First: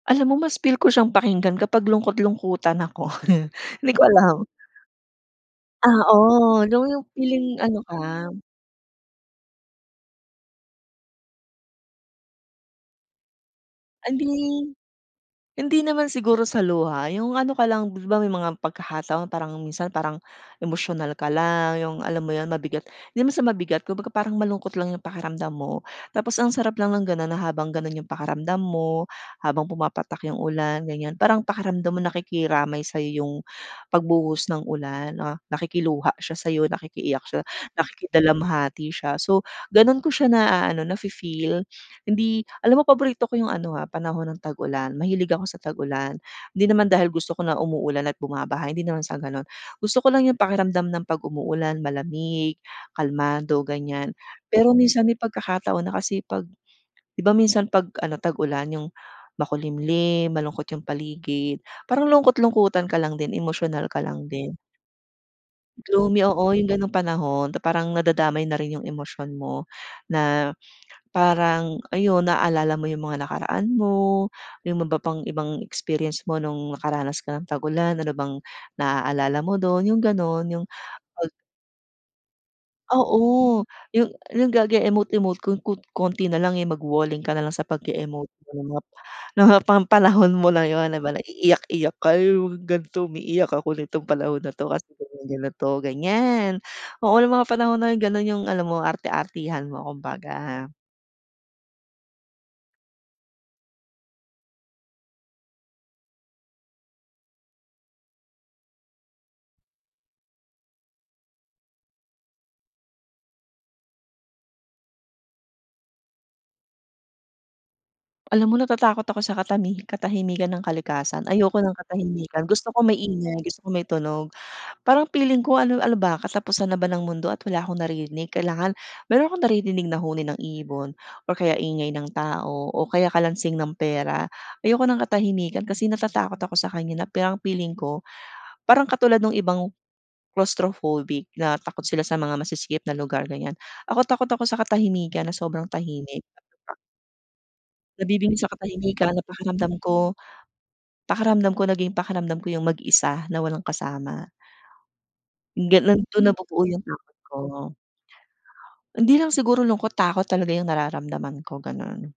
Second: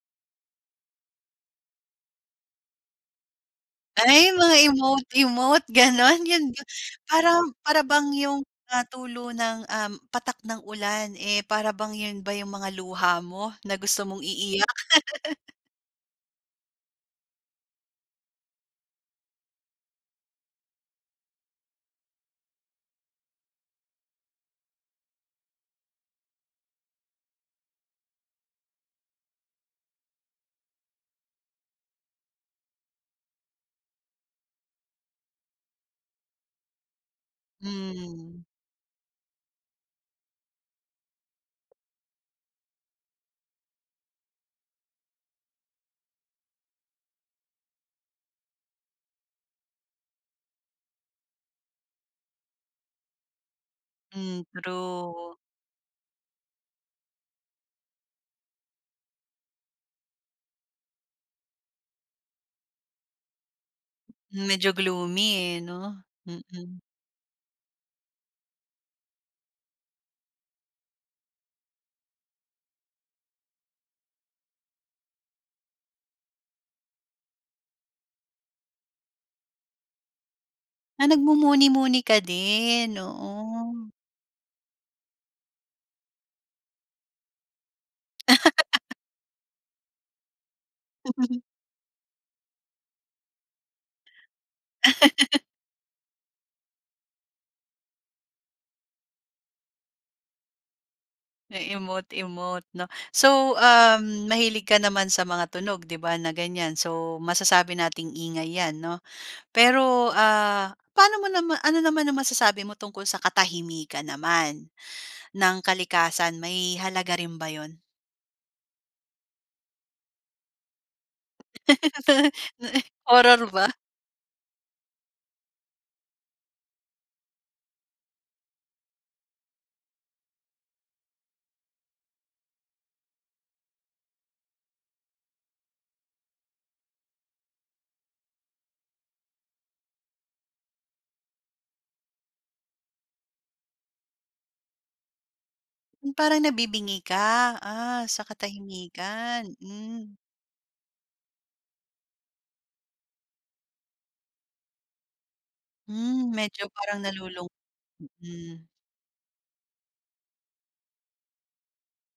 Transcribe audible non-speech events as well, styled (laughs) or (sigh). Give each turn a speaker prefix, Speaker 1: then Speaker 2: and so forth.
Speaker 1: Alam mo mas feel ko siyang pakinggan kapag lungkot-lungkutan ako. (chuckles) Di ko
Speaker 2: Ay
Speaker 1: alam.
Speaker 2: mga emote-emote
Speaker 1: Ah,
Speaker 2: ganun yun ba?
Speaker 1: oh, dun yung
Speaker 2: Parang
Speaker 1: feeling ano
Speaker 2: para
Speaker 1: ka
Speaker 2: bang yung natulo ng, um, patak ng ulan, eh, para bang yun ba yung mga luha mo na gusto mong
Speaker 1: Hindi.
Speaker 2: iiyak? (laughs)
Speaker 1: Hindi naman siguro sa luha, yung ano ka lang, 'di ba, may mga pagkakataon parang minsan parang emosyonal ka lang, yung alam mo yun mabigat di naman sa mabigat, kumbaga parang malungkot lang yung pakiramdam mo. Tapos ang sarap lang ng ganun na habang ganun yung pakiramdam mo habang pumapatak yung ulan ganyan. Parang pakiramdam mo nakikiramay sa'yo yung pagbuhos ng ulan na nakikiluha siya sa'yo nakikiiyak siya,
Speaker 2: Hmm.
Speaker 1: nakikidalamhati siya. So, ganun ko siya naaano nafi-feel, hindi alam mo paborito ko yung ano, ah, panahon ng tag-ulan mahilig ako sa tag-ulan. Di naman dahil gusto ko na umuulan at bumabaha hindi naman sa ganon. Gusto ko lang yung pakiramdam ng pag umuulan malamig, kalmado ganyan.
Speaker 2: Hmm,
Speaker 1: Pero minsan may
Speaker 2: true.
Speaker 1: pagkakataon na kasi pag 'di ba, minsan pag ano tag-ulan yung makulimlim malungkot yung paligid parang lungkot-lungkutan ka lang din emosyonal ka lang
Speaker 2: Hmm,
Speaker 1: din.
Speaker 2: medyo gloomy, eh, no?
Speaker 1: Gloomy, oo yung
Speaker 2: Mm.
Speaker 1: ganong panahon na parang nadadamay na rin yung emosyon mo na parang ayun naaalala mo yung mga nakaraan mo yung ma ba pang ibang experience mo nung nakaranas ka ng tagulan. Ano bang naaalala mo dun? Yung ganon yung
Speaker 2: Ah,
Speaker 1: pag
Speaker 2: nagmumuni-muni ka din, oo.
Speaker 1: Oo, yung yung gage emote-emote kon kon konti na lang, eh, magwo-walling ka na lang sa pag-e-emot-emote,'
Speaker 2: (laughs)
Speaker 1: no, ho pan panahon mo na yun, 'di ba, na
Speaker 2: (chuckles)
Speaker 1: iiyak-iyak ka yung mga ganto umiiyak ako nitong panahon na to kasi (unintelligible)
Speaker 2: (laughs)
Speaker 1: ganito ganyan. Oo yung mga panahon na ganun yung alam mo arte-artehan mo kumbaga.
Speaker 2: E-emote-emote, 'no? So, um, mahilig ka naman sa mga tunog, 'di ba, na ganyan so masasabi nating ingay yan, 'no? Pero, ah, pano mo nama ano naman ang masasabi mo tungkol sa katahimikan naman ng kalikasan may halaga rin ba yun?
Speaker 1: Alam mo natatakot ako sa katami katahimikan ng kalikasan. Ayoko ng katahimikan, gusto
Speaker 2: (laughs)
Speaker 1: ko maingay,
Speaker 2: Horror
Speaker 1: gusto ko
Speaker 2: ba?
Speaker 1: may tunog. Parang piling ko ano ano ba katapusan na ba ng mundo at wala akong naririnig, kailangan meron akong naririnig na huni ng ibon or kaya ingay ng tao, o kaya kalansing ng pera. Ayoko ng katahimikan kasi natatakot ako sa kanya na parang piling ko, parang katulad nung ibang claustrophobic na takot sila sa mga masisikip na lugar ganyan. Ako takot, ako sa katahimikan na sobrang
Speaker 2: Yung
Speaker 1: tahimik.
Speaker 2: parang nabibingi ka, ah, sa
Speaker 1: Nabibingi sa katahimikan na
Speaker 2: katahimikan.
Speaker 1: pakiramdam ko
Speaker 2: Hmm.
Speaker 1: pakiramdam ko naging pakiramdam ko yung mag-isa na walang kasama. Ganun, dun
Speaker 2: Hmm,
Speaker 1: nabubuo
Speaker 2: medyo
Speaker 1: yung
Speaker 2: parang
Speaker 1: takot ko.
Speaker 2: nalulung mm.
Speaker 1: Hindi lang siguro lungkot takot talaga yung nararamdaman ko, ganun.